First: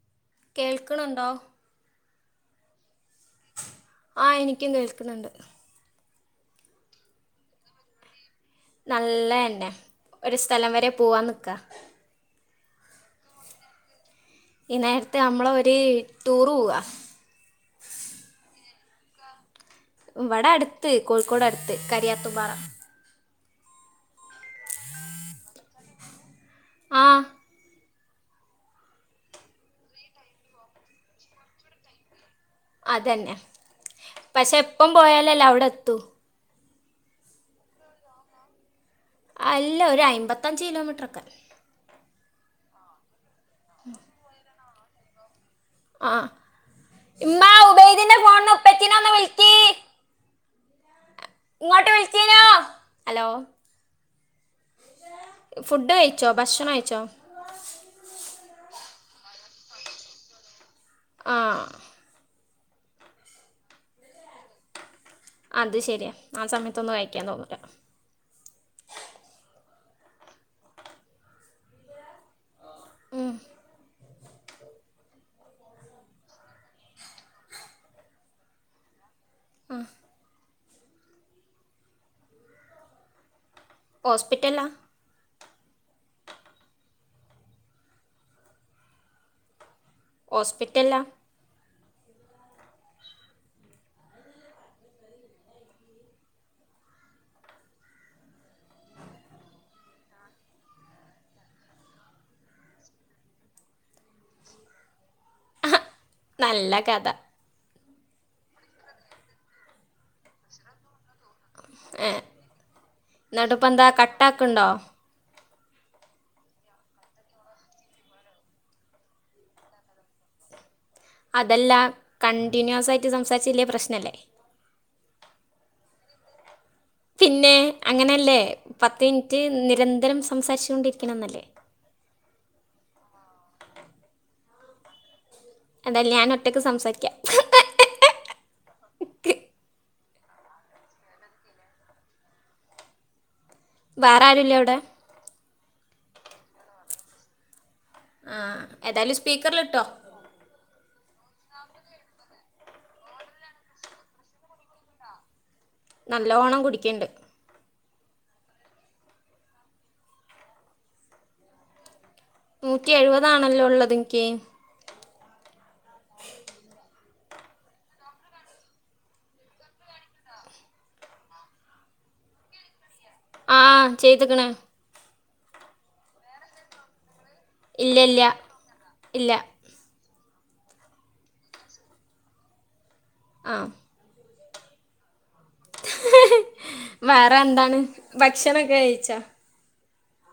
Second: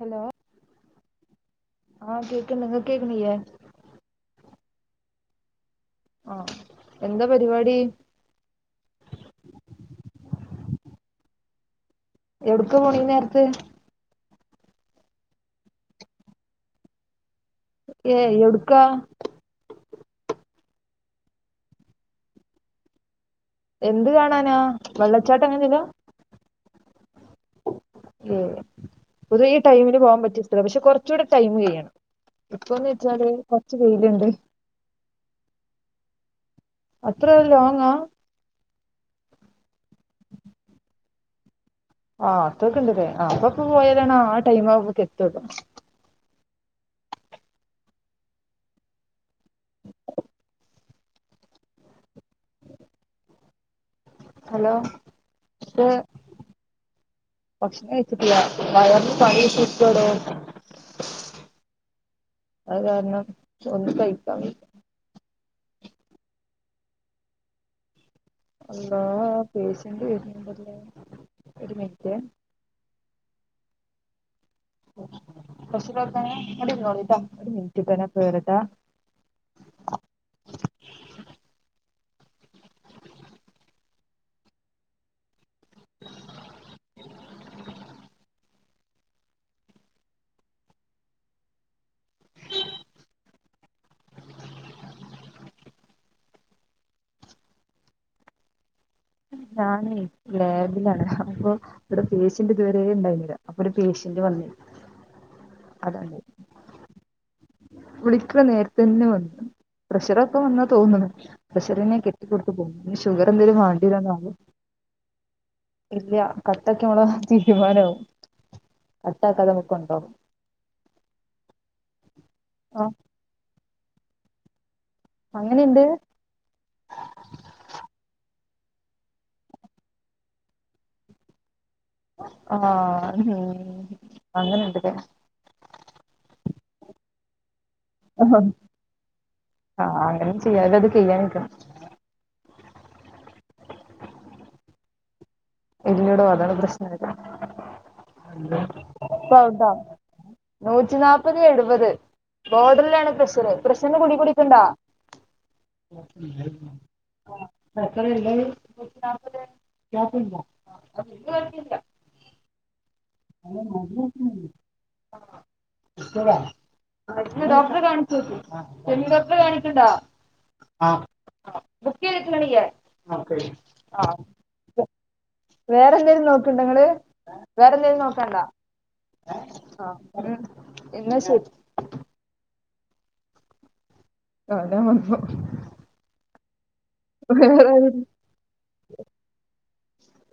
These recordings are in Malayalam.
ഹലോ കേൾക്ക്ണ് ണ്ടോ ആഹ് കേക്കണണ്ട് നിങ്ങൾക്ക് കേക്കണില്ലേ ആ എനിക്കും കേൾക്കുന്നുണ്ട് ആഹ് എന്താ പരിപാടി നല്ലതന്നെ ഒരു സ്ഥലം വരെ പോവാൻ നിക്കാ എവിടക്ക് പോണ് ഈ നേരത്ത് ഈ നേരത്തെ നമ്മളെ ഒരു ടൂറ് പോവാ ഏ എവിടുക്ക ഇവിടെ അടുത്ത് കോഴിക്കോട് അടുത്ത് കരിയാത്തുപാറ എന്ത് കാണാനാ വെള്ളച്ചാട്ട എങ്ങനിലും ആഹ് ഏ പൊതുവ ഈ ടൈമിന് പോകാൻ പറ്റിയ സ്ഥല പക്ഷെ കുറച്ച കൂടെ ടൈമിംഗ് ചെയ്യണം ഇപ്പന്ന് വെച്ചാല് അതന്നെ കൊറച്ച് കൈയിലുണ്ട് പക്ഷെ എപ്പം പോയാലല്ലേ അവിടെ എത്തൂ അത്രല്ല ലോങ്ങാ അല്ല ഒരു അയിമ്പത്തഞ്ച് കിലോമീറ്ററൊക്കെ ആഹ് അത്തൊക്കെണ്ടല്ലേ ആ അപ്പൊ ഇപ്പൊ പോയി കയാണെങ്കിൽ ആ ടൈം ആവുമ്പോൾ എത്തും ഇവിടെ ആ ഉമ്മ ഉബൈദിന്റെ ഫോണിൽ ഉപ്പറ്റനെ ഒന്ന് വിളിക്ക് ഇങ്ങോട്ട് വിളിച്ചീനോ ആ ഹലോ പേ കഴിച്ചോ ഭക്ഷണം കഴിച്ചോ ഭക്ഷണം കഴിച്ചിട്ടില്ല കായം സായഷിസ്കടെ ആഹ അത് കാരണം ഒന്ന് കഴിക്ക അത് ശരിയാ ആ സമയത്തൊന്ന് കഴിക്കാൻ തോന്നൂല അല്ലോ പേസണ്ട് വരുന്നുണ്ടല്ലേ ഒരു മിനിറ്റ് ഉം ഒര് മിനിട്ട് ഞാൻ പ്പവരട്ടാ ആഹ് ഹോസ്പിറ്റലില ഹോസ്പിറ്റല ഞാനേ ലാബിലാണ് അപ്പൊ ഇവിടെ പേഷ്യന്റ് ഇതുവരെ ഉണ്ടായിരുന്നില്ല അപ്പൊ ഒരു പേഷ്യ പ്രിന്റ് വന്നി നല്ല കഥ വിളിക്കണ നേരത്തന്നെ വന്നു പ്രഷറൊക്കെ വന്നാ തോന്നുന്നു പ്രഷറിനെ കെട്ടി കൊണ്ട് പോകും ഷുഗർ എന്തേലും വ ത കട്ടാക്ക്ണ്ടോ ഇല്ല കട്ടാക്കിയാ മ്മള് തീരുമാനവും കട്ടാ കതമ്പക്കണ്ടോ അതല്ല ആ കണ്ടിന്യുവസ് ആയിട്ട് സംസാരിച്ചലേ പ്രശ്ന അല്ലേ അങ്ങനെയുണ്ട് പിന്നെ അങ്ങനെയല്ലേ പത്ത് മിനിറ്റ് നിരന്തരം സംസാരിച്ചു കൊണ്ടിരിക്കണംന്നല്ലേ ആഹ് ഉം അങ്ങനെണ്ട്ലേ എന്തായാലും ഞാനൊറ്റക്ക് സംസാരിക്കാം ആഹ് അങ്ങനെ ചെയ്യാതെ ഇത് [unintelligible] വേറാരുല്ലേ അവടെ ഇല്ലടോ അതാണ് പ്രശ്നായാത്. ആ ഏതായാലും [unintelligible] സ്പീക്കറിലിട്ടോ റ്റിനാപ്പത് എഴുവത് ബോർഡർലാണ് പ്രഷർ പ്രഷർ ന് ഗുളിക കുടിക്ക്ണ്ടോ? നല്ലോണം കുടിക്കുന്നുണ്ട് [unintelligible] നൂറ്റി എഴ്‌വതാണല്ലോ ള്ളത് ഇൻക്ക്. ആഹ് കാണിച്ചോക്ക് ചെമ്മീൻ ഡോക്ടറെ കാണിക്കണ്ടാ ബുക്ക് ചെയ്തിക്ക്ണ് ഇയ്യ് ആഹ് ചെയ്ത്ക്ക്ണ് വേറെന്തേലും നോക്ക്ണ്ടോ ങ്ങള് ഇല്ല വേറെന്തേലും ഇല്ല നോക്കാണ്ടോ? ഇല്ല ഉം ഇന്നാ ശരി ആഹ് ആരാ വന്നു വേറെ വേറെന്താണ് ഭക്ഷണക്കെ കഴിച്ചാ?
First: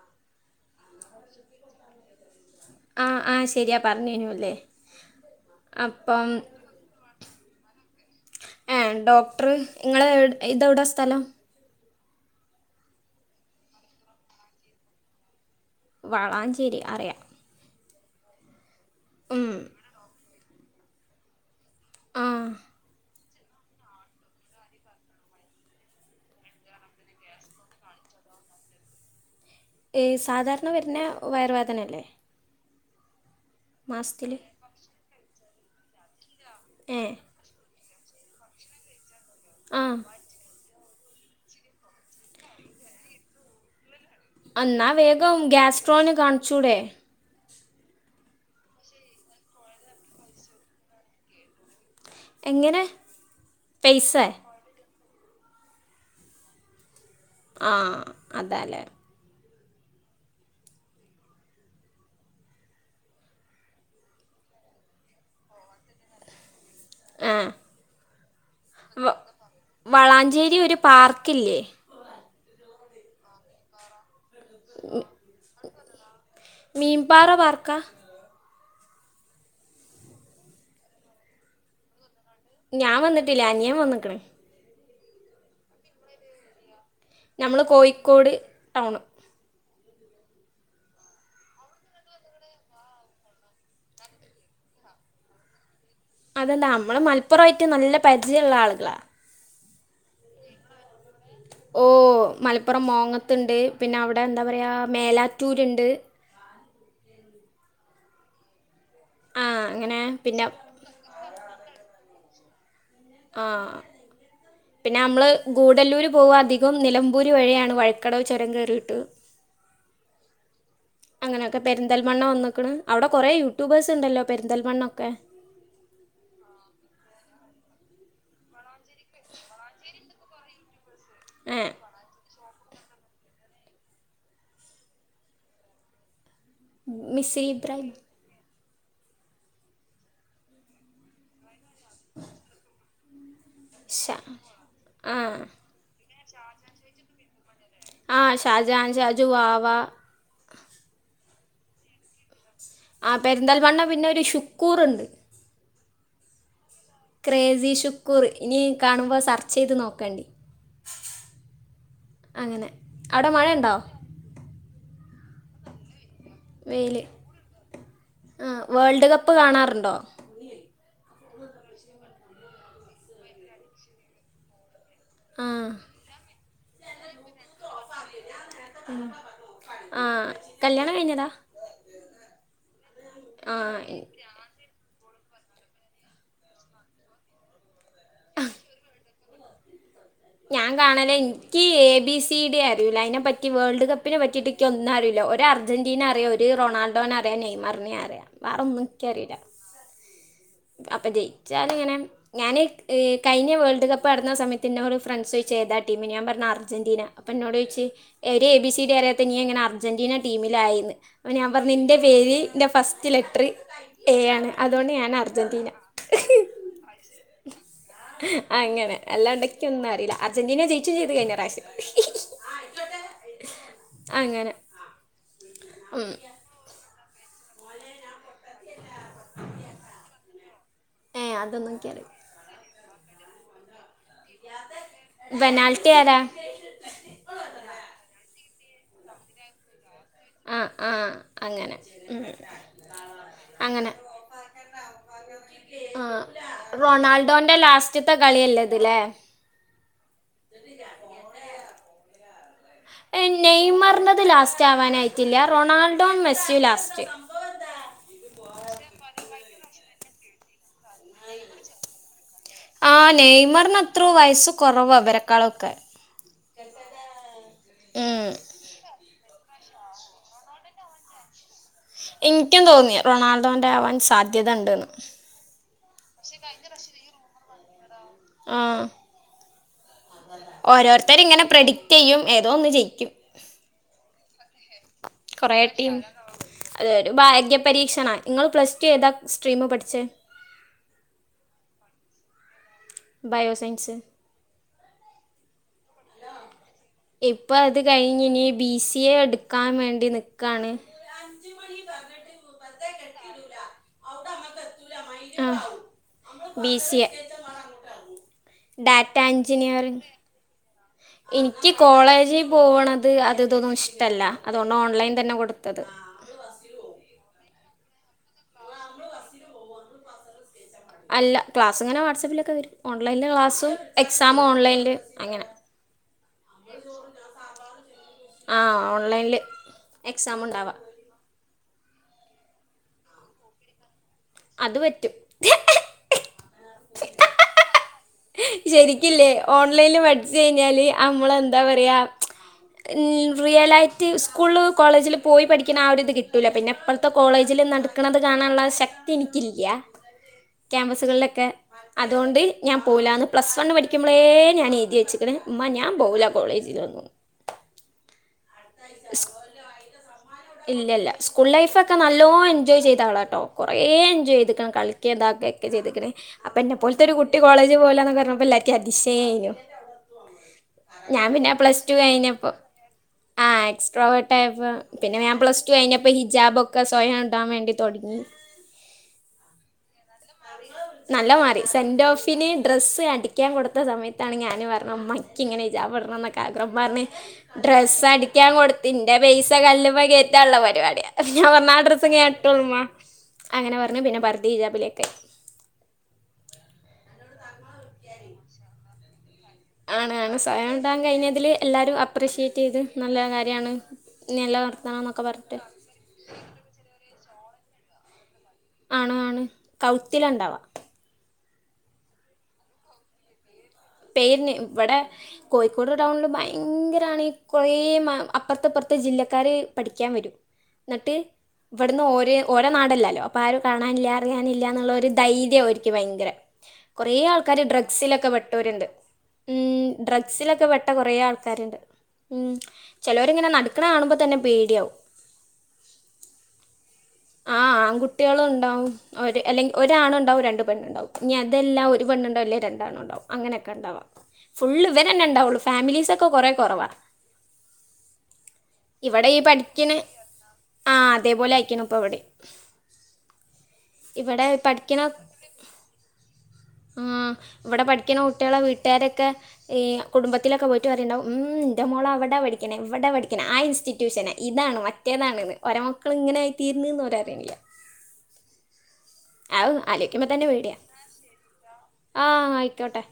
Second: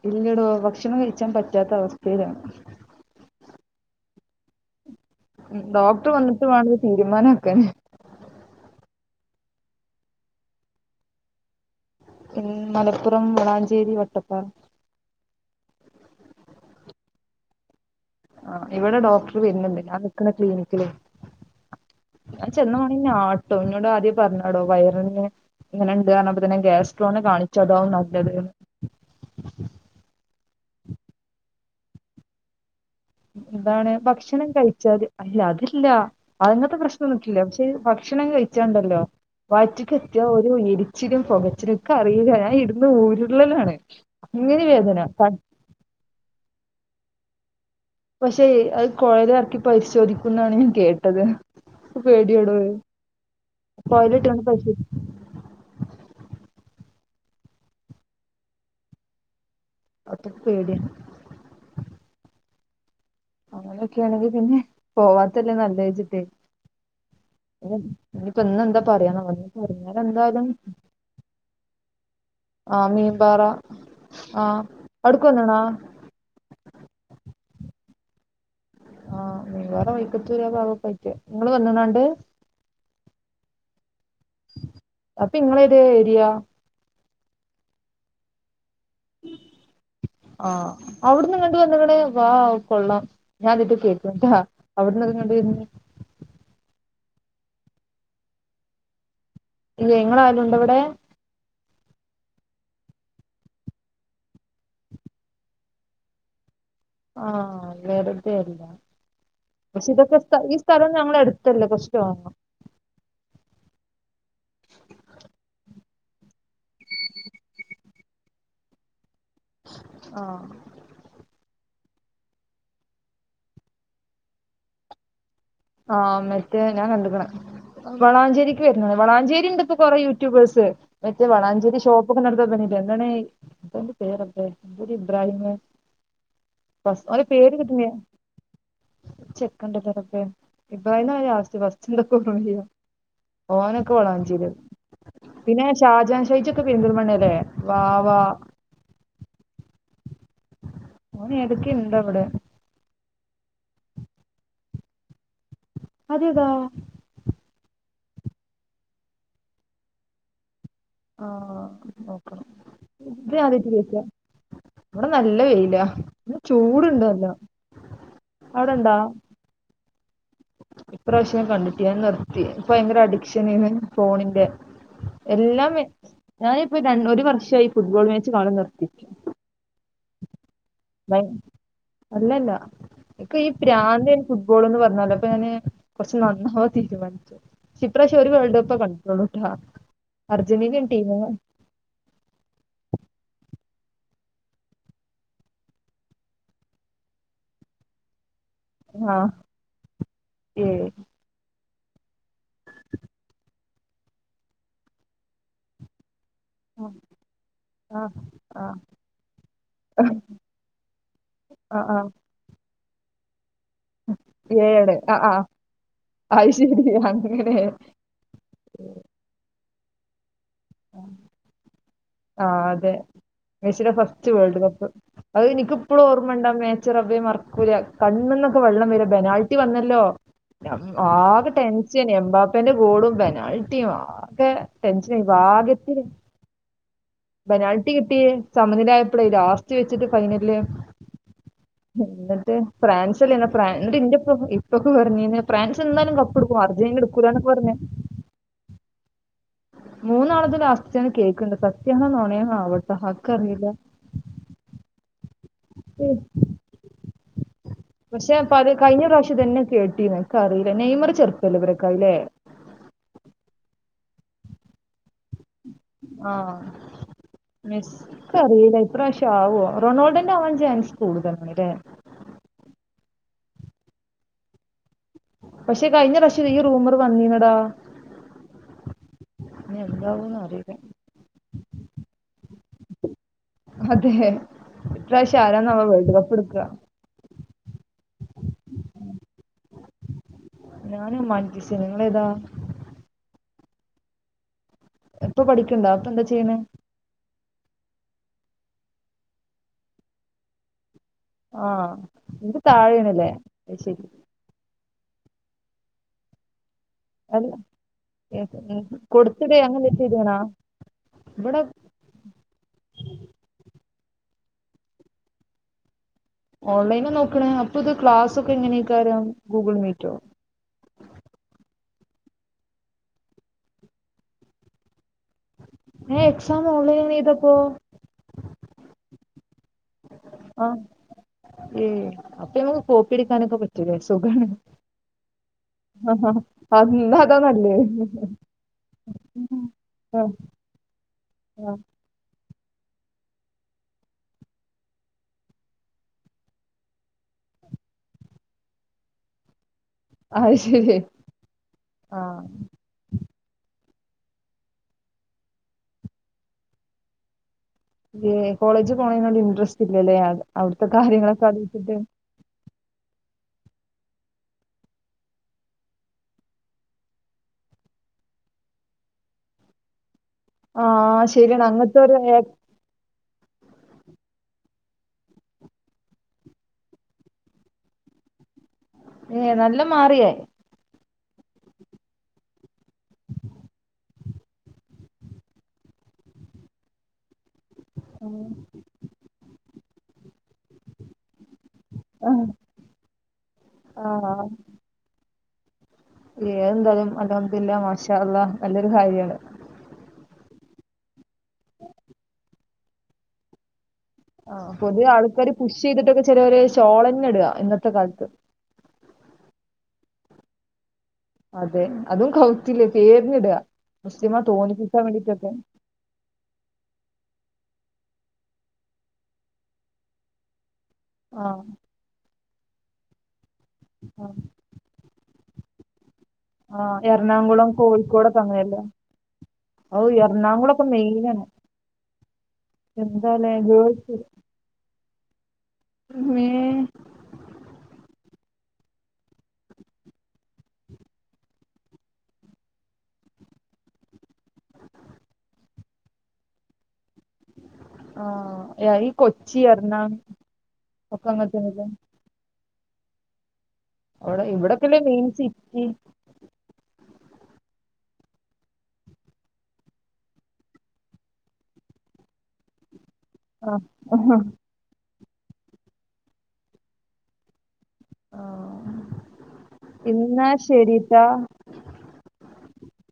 ഇല്ല്യടോ ഭക്ഷണം കഴിച്ചാൻ പറ്റാത്ത അവസ്ഥേലാണ്. ആഹ് ആഹ് ശെരിയാ പറഞ്ഞേനു അല്ലേ? ഉം ഡോക്ടർ വന്നിട്ട് വാണം ഇത് തീരുമാനക്കാന് ഏ ഡോക്ടർ ഇങ്ങളെ ഇതെവിടെ സ്ഥലം? മ് മലപ്പുറം വളാഞ്ചേരി വട്ടപ്പറ. വളാഞ്ചേരി അറിയാം. ആ് ഇവിടെ ഡോക്ടർ ഉം. വരുന്നുണ്ട് ഞാൻ നിക്കണ ക്ലിനിക് ലെനി ആ ഞാന് ചെന്ന മാണെങ്കിൽ ഞ്ഞെ ആട്ടും ഇന്നോട് ആദ്യേ പറഞ്ഞതാടോ വയറിന്ന്. ഇങ്ങനെ ണ്ട് ന്ന് പറഞ്ഞപ്പോ തന്നെ ഗ്യാസ്ട്രോ ആണ് കാണിച്ചോട്ട ന്ന് ഏ സാധാരണ വരുന്ന വയർ വേദന അല്ലേ? എന്താണ് മാസത്തിൽ ഭക്ഷണം കഴിച്ചാല് അല്ല അതില്ല അതങ്ങനത്തെ ഏ പ്രശ്‌ണോന്നുല്ല പക്ഷെ- ഭക്ഷണം കഴിച്ചണ്ടല്ലോ ആ വയറ്റക്കെത്തിയ ഒരു - ച്ചിലും പുകച്ചിലും ക്കറീല ഞാന് ഇരിന്നു ഉരുളലാണ്. അങ്ങനെ അന്നാ വേദന വേഗം ഗ്യാസ്ട്രോനെ കാണിച്ചൂടെ. പക്ഷെ അത് കോയലറക്കി പരിശോധിക്കും ന്നാണ് ഞാന് കേട്ടത്. പേടിയാടോ അഹ് എങ്ങനെ പൈസ കോയലിട്ട് പരി- ആഹ് അതാല്ലേ. അതൊക്കെ പേടിയാണ്. അങ്ങനെയൊക്കെയാണെങ്കിൽ പിന്നെ പോവാത്തല്ലേ നല്ലചിട്ടെ. ആ ഇനിപ്പോ ഇന്ന എന്താ വ- പറയാാന പറഞ്ഞാാല എന്തായാലും വളാഞ്ചേരി ഒരു പാർക്കില്ലേ ആഹ മീൻപാറ. ആ അവിട്ക്ക് വന്ന്ണോ മീംപറ വർക്ക ആഹ് നീവാറ വ ഞാൻ വന്നിട്ടില്ല അനിയൻ വന്ന്ക്കണ് അപ്പൊ ഇങ്ങളേതാ ഏരിയ? ഞ മ്മള് കോഴിക്കോട് ടൗണ്. [unintelligible] ആഹ് ഓട്ന്ന് ഇങ്ങട്ട് വന്നക്കണ് വാഹു കൊള്ളാം ഞാനാദ്യായിട്ട കേക്കന് ട്ടൊ അവിടന്ന് ഇങ്ങട്ട് വരുന്നു. പിന്നെ അതെന്താ നമ്മള് മലപ്പുറമായിട്ട് നല്ല പരിചയള്ള ആളുകളാ. ഇല്ലേ ഇങ്ങളെ ആരേലുണ്ടോ ഇവടെ. ഓ മലപ്പുറം മോങ്ങത്തുണ്ട് പിന്നെ അവിടെ എന്താ പറയാ മേലാറ്റൂരുണ്ട്. ആഹ വെറതല്ല ആ പക്ഷെ അങ്ങനെ ഇതൊക്കെ പിന്നെ ഈ സ്ഥലം ഞങ്ങ എടുത്ത് ഇല്ല കഷ ആ പിന്നെ നമ്മൾ കൂടല്ലൂർ പോവ അധികം നിലമ്പൂരി വഴിയാണ് വഴിക്കടവ് ചുരം കയറിയിട്ട് ആഹ ൊക്കെ പെന്തൽമണ്ണ വന്നക്കണ് അവിടെറെേ യൂട്യൂബേഴ്സ് ഉണ്ടല്ലോ പെരിന്തൽമണ്ണൊക്കെ വളാഞ്ചേക്ക് വരുന്നേ വളാഞ്ചേരി ഉ ഇപ്പപ്പോ കൊററെ യൂട്യൂബേഴ്സ് മറ്റേ ഏ വളാഞ്ചേരി ഷോപ്പൊക്കെ നടത്ത എന്തണ ഇന്തണ്ട് പേര്ല്ല എന്ത്രി ഇബ്രാഹിം ബ അവന്റെ മിസ്സി പേര് കിട്ടുന്ന ഇബ്രാഹിം ചെക്കണ്ട തറപ്പ ഇ ആന്ന ആസ് വസ്ന്ത പറമ ചെയ്യ ഓനൊക്കെ ഷാ വളാം അഞ്ചീരി ആ പിന്നെ ഷാജാൻ ൈച്ച ഒക്കെ പെരുന്തൽമണ്ണ അല്ലേ ആഹ് ഷാജാൻഷാജു വാ വാ ഓന എടുക്ക ഉണ്ട്വിടെ ആ പെരിന്താൽമണ്ണ പിന്നെ ഒരു ഷുക്കൂറുണ്ട് അതേതാ ക്രേസി ഷുക്കൂർ ഇനി കാണുമ്പോൾ സെർച്ച് ചെയ്ത് നോക്കണ്ടി ആഹ നോക്കണം ഇത് അവിടെ മഴ ദ്യട്ട് ഉണ്ടോ കേക്ക അവിടെ നല്ല വെയില ഇ വെയിൽ ചൂടുണ്ട നല്ലോ ആ അവിടെന്താ വേൾഡ് കപ്പ് കാണാറുണ്ടോ ഇപ്രാവശ്യം കണ്ടിട്ട് ൻ നിർത്തി ഇപ്പൊ ഭയങ്കര അഡിക്ഷൻന്ന് ഫോണിന്റെ ആ എല്ലാം ഞാനിപ്പോ ര ഒരു വർഷമായി ഫുട്ബോൾ മാച്ച് കളം നിർത്തിച്ചു ആ കല്യാണം കഴിഞ്ഞതാ അല്ലല്ല ഇക്ക ഈ ആ പ്രാന്ത ഫുട്ബോൾന്ന് പറഞ്ഞാലോ പ്പനെ കുറച്ച് നന്നാവ തീരുമാനിച്ചു ിപ്രശി അവര് വേൾഡ് കപ്പാ കണ്ടിട്ടോളൂ ട്ടാ ഞാൻ അർജന്റീനിയൻ കാണലേ ടീമ് എനിക്ക് എ ബി സിയുടെ അറിയിൂല അതിനെ പറ്റി ഇന്ക് വേൾഡ്ക്കപ്പിനെ പറ്റി ഒന്നും അറില്ലോ ഒരു അർജന്റീന അറിയാം ഒരുറൊണാൾഡോനെറിയാം നെയ്മറിനെ അറിയാം വേറെ ആ ഒന്നിക്കറിയില്ല ഏ അപ്പൊ ജയിച്ചാാല ഇങ്ങനെ ഞാന്ൻ ഈ കഴിഞ്ഞ വേൾഡ് കപ്പ് നടന്ന സമയത്ത് ഇന്നെ ഒരു ഫ്രണ്ട്സ്യി ചെയ്താ ടീമി ഞാൻ പറഞ്ഞു ആ അർജന്റീന അപ്പൊ എന്നോട് ച ആ ഒരു എ ആ ബി സി ഡങ്ങനെ അർജന്റീന ടീമില ആ ഞാൻ പറഞ്ഞ ആ നിന്റെ ആ, പേര്ന്റെ ഫസ്റ്റ് ലെറ്റർ എ ആണ് അതുകൊണ്ട് ഏഴ് ഞാൻ ആ ആ അർജന്റീന അത് ശരി അങ്ങനെ അങ്ങനെ അല്ലാണ്ടക്കെയ ഒന്നും അറിയില്ല അർജന്റീന ജയിച്ചും ചെയ്തു കഴിഞ്ഞ രാഷ്യം ആ അതെ മെസ്സിയുടെ ഫസ്റ്റ് വേൾഡ് കപ്പ് അത് എനിക്കിപ്പോഴും ഉം. ഓർമ്മയണ്ട അമ്മേ പടച്ച റബ്ബേ മറക്കൂല കണ്ണിനോക്കെ വെള്ളം വേര പെനാൽറ്റി വന്നല്ലോ ഏ ആകെ അതൊന്നും എനിക്ക് ടെൻഷൻ അറിയില്ല മ്പാപ്പെന്റെ ഗോളും പെനാൾട്ടിയും ആകെ ടെൻഷൻ പെനാൽറ്റി ആരാ ബെനാൽട്ടി കിട്ടിയ സമനിലായപ്പോഴേ ലാസ്റ്റ് വെച്ചിട്ട് ആ ഫൈനല ആ അങ്ങനെ ഉം. എന്നിട്ട് ഫ്രാൻസ്ല്ല അങ്ങനെ എന്നിട്ട് ഇയ ഇപ്പൊക്കെ പറഞ്ഞ ഫ്രാൻസ് എന്തായാലും ആഹ് കപ്പടുക്കും അർജ റൊണാൾഡോന്റെ ലാസ്റ്റത്തെ കളിയ അല്ലേത്ല്ലേ മൂന്നാളത്തെ ലാസ്റ്റ്ാണ് കേൾക്കണ്ട് സത്യാനോ നോണയാാനോ ആവട്ടെ ആർക്കറിയില്ല നെയ്മറിഞ്ഞത് ലാസ്റ്റ് ആവാനായിട്ടില്ല റൊണാൾഡോ ഏ മെസു ലാസ്റ്റ് പക്ഷെ പ കഴിഞ്ഞ പ്രാവശ്യം തന്നെ കേട്ടി നിക്ക അറിയി നെയ്മറി ചെറുപ്പല്ലേ ഇവരക്ക അല്ലേ എത്ര വയസ്സ് കുറവവാ വരക്കാളൊക്കെ ആഹ ഉം മെസ്ക്കറില്ലൈപ്രാവശ ആവോ റൊണാൾഡോന്റെ അവവാൻ ജാൻസ് കൂടുതന്നല്ലേ എനിക്കും തോന്നിയ റൊണാൾഡോന്റെ ആവാൻ സാധ്യത ഉണ്ടന്ന് പക്ഷെ കഴഞ്ഞ രഷിദ്യറൂമർ വന്നി ഇനടാ ആ ഇനി എന്താവൂന്ന് അറിയില്ല ഓരോരുത്തർ ഇങ്ങനെ പ്രഡിക്റ്റ് ചെയ്യുംഏ അതോ ഒന്ന് ജയിക്കും അതെ ഇപ്രാവശ്യം ആരാന്നാവ കൊറെട്ടീം വേൾഡ് കപ്പ് എടുക്കുക അത് ഭാഗ്യം പരീക്ഷണ നിങ്ങൾ പ്ലസ് ടു ഏതാ സ്ട്രീം പഠിച്ചേ ഞാനും മാൻറ്റീസേനി ങ്ങളേതാ ബയോസൈൻസ് ഇപ്പൊ പഠിക്ക്ണ്ടോ ഇപ്പൊ എന്താ ചെയ്യ്ണേ ഇപ്പം അത് കഴിഞ്ഞ ഇനി ബി സി എ എടുക്കാൻ വേണ്ടി നിക്കാണ് ആഹ് എനിക്ക് താഴെയണ്ല്ലേ അത് ശരി ആ ബി സി എ ഡാറ്റ കൊടുത്തടേ അങ്ങനെ എഞ്ചിനീയറിങ് എത്തിത്ണാ എനിക്ക് കോളേജിൽ പോക്ണത് അത് തൊന്നും ഇഷ് ഇഷ്ടല്ല അതുകൊണ്ട് ഓൺലൈൻ തന്നെ കൊടുത്തത് ഓൺലൈന നോക്ക്ണേ അപ്പൊ ഇത് ക്ലാസൊക്കെ എങ്ങനെയ്ക്കാരം ഗൂഗിൾ മീറ്റോ ക് അങ്ങനെ വാട്സപ്പിലൊക്കെ വരും ഓൺലൈല് ക്ലാസ്സും എക്സാമും ഓൺലൈനിൽ അങ്ങനെ ഏ എക്സാം ഓൺലൈൻ ചെയ്തപ്പോ ആ ഓൺലൈനിൽ എക്സാമു ണ്ടാവുക ഏ അപ്പൊ നമുക്ക് കോപ്പിടിക്കാനൊക്കെ പറ്റൂലേ സ് സുഖാണ് അത് പറ്റും ആ ആ ന്നതാ ന്നല്ലേ ശരിക്കല്ലേ ഓൺലൈനിൽ ആ പഠിച്ച് കഴിഞ്ഞാല് നമ്മള് എന്താ ആ പറയാ റിയലായിട്ട് സ്കൂള് കോളേജിൽ പോയി പഠിക്കുന്ന ആരി ഇത് കിട്ടൂല പിന്നെ ഇപ്പോഴത്തെ കോളേജിൽ നട്ക്ക്ണത് കാണാനുള്ള ശക്തി എനിക്കില്ല അത് ശരി ക്യാമ്പസുകളിലൊക്കെ ആ അതുകൊണ്ട് ഞാൻ പോകില്ല അന്ന് പ്ലസ് വണ് പഠുമ്പോളേ ഞാൻ എഴുതി വെച്ച്ക്ക്ണ ഉമ്മ ഞാൻ ബോല കോളേജിൽ ഒന്നും കോളജ് പോണേനോട് ഇട്രസ്റ്റ് ഇല്ലല്ലേ അത ഇല്ലല്ല സ്കൂൾ ലൈഫ് ഒക്കെ നല്ലോം എ എൻജോയ് ചെയ്ത ആളാട്ടോ കുറെേ എൻജോയ് ചെയ്ത്ക്കണം കളിക്കതക്ക ചെയ് അപ്പൊ എന്നെ പോലത്തെ ഒരു കുട്ടി കോളേ പോലന്ന് പറഞ്ഞപ്പോ എല്ലാക്കും അതിശയേനു ആ ഞാൻ പിന്നെ ശരിയാണ് പ്ലസ് ടു അങ്ങനത്തെ ഒരു ഏ കഴഞ്ഞപ്പോ ആഹ് എക്സ്ട്രോ വട്ട ആയപ്പോ പിന്നെ ഞാൻ പ്ലസ് ടു കഴിഞ്ഞപ്പ ഹിജാബൊക്കെ സ്വയം ഇടാൻ വേണ്ടി തൊടങ്ങി ഏ നല്ല മാറിയായി നല്ല മാറി സെന്റ് ഡോഫിന് ഡ്രസ്സ് അടിക്കാൻ കൊടുത്ത സമയത്താണ് ഞൻ പറഞ്ഞ മ്മയ്ക്ക് ഇങ്ങനെ ഹിജാബ് ടന്നക്കഗ്ര മ്മറിഞ്ഞ് ഡ്രസ്സ് അടിക്കാൻ കൊടുത്തിന്റെ പൈസ കല്ലുമെ കേറ്റാൻള്ള പരിപാടിയ ഞാൻ പറഞ്ഞ് ന ഫ്ലീ ആണ് ട്ടൊള്ളുമ്മാ അങ്ങനെ പറഞ്ഞു ആ പിന്നെ പർതീ ഹിജാബിലൊക്കെ ഏതെന്താലും അൽഹമ്മദില്ല മാഷള്ള അള്ള നല്ലൊരു കാര്യമാണ്. ആണ് ആണ് സ്വയം ഉണ്ടാകൻ കഴിഞ്ഞതില് എല്ലാരും അപ്രിഷിയേറ്റ് ചെയ്ത് നല്ല കാര്യാണ് ആ പൊതുവെ ആൾക്കാര് പുഷ് ചെയ്തിട്ടൊക്കെ ചെരോല് ഷോളെന്നെ ഇടുക ഇന്നത്തെ കാലത്ത് ആണാണ് കൗത്തിലണ്ടവാ അതെ അതും കൗത്തില്ലേ പേര്ന്നിടുക പേരിന് ഇവിടെ കോഴിക്കോട് ടൗണില് ഭയങ്കരാണി കുറേ അപ്പെർത്തെപ്പർത്തെ ജില്ലക്കാര് പഠിക്കാൻ വരും എന്നിട്ട് ആഹ് ഇവിടുന്ന് ഒരേ ഓരേ നാടല്ലല്ലോ അപ്പം ആരും കാണാനില്ല ആഹ് അറിയാനില്ല എന്നുള്ളൊരു ധൈര്യവുംമായിരിക്ക് ഭയങ്കര ആഹ് കൊറെേ ആൾക്കാാര് എറണാകുളം ഡ്രഗ്സിലൊക്കെ കോഴിക്കോടൊക്കെ അങ്ങനെയല്ലേ പെട്ടവരുണ്ട് ഉം ഔ ഡ്രഗ്സിലൊക്കെ എറണാകുളൊക്കെ പെട്ട കൊറേ മെയിനാണ് ആൾക്കാരുണ്ട് ഉം ചെലോരിങ്ങനെ എന്താലേ നടക്ക്ണെ കാണുമ്പോ ഗേൾസ് തന്നെ പേടിയാവും മേ കുട്ടികളും ഉണ്ടാവും ഒരു അല്ലെങ്കിൽ ഒരാണ ഉണ്ടാും രണ്ട് പെണ്ണുണ്ടാവും ഇനി അതെല്ലാ ഒരു പെണ്ണ്ണ്ടാവും ല്ലേ രണ്ടാണു ഉണ്ടാവും അങ്ങനെയൊക്കെ ഉണ്ടാവാ ഫുള്ള് ഇവരെന്നെ ഉണ്ടാവുള്ളു ഫാമിലീസൊ ക്കെ കൊറെ കുറവാ ആഹ് ഈ കൊച്ചി പഠിക്കണ എറണാ ആ ഒക്കെ അതേപോലെ അങൻത്തെന്നെ ആയിരിക്കണം ലേ ഇപ്പോൾ ഇവിടെ അവിടെ ഇവിടെ ഇവിടെക്കെല്ലെ പഠിക്കണ മെയിൻ സിറ്റി ആ ഇവിടെ പഠി പഠിക്കണുന്ന കുട്ടികളെ വീട്ടുകാരൊക്കെ ഈ കുടുംബത്തിലൊക്കെ പോയിട്ട് പറയുണ്ടാവും മ്മ് എൻ്റെ മോള് അവിടെ പഠിക്കണേ ഇവിടെ പഠിക്ക ആ ആഹ് ഇൻസ്റ്റിറ്റ്യൂഷന് ആഹ് ഇതാണ് മറ്റേതാണെന്ന് ഒരമക്കൾ ഇങ്ങനൊയി തീരന്ന്ന്ന് പറയാൻ കായല ഓ അത് ആലോചിക്കുമ്പോൾ തന്നെ [unintelligible] പേടിയാ ശരിട്ടാ ആ ആയിക്കോട്ടെ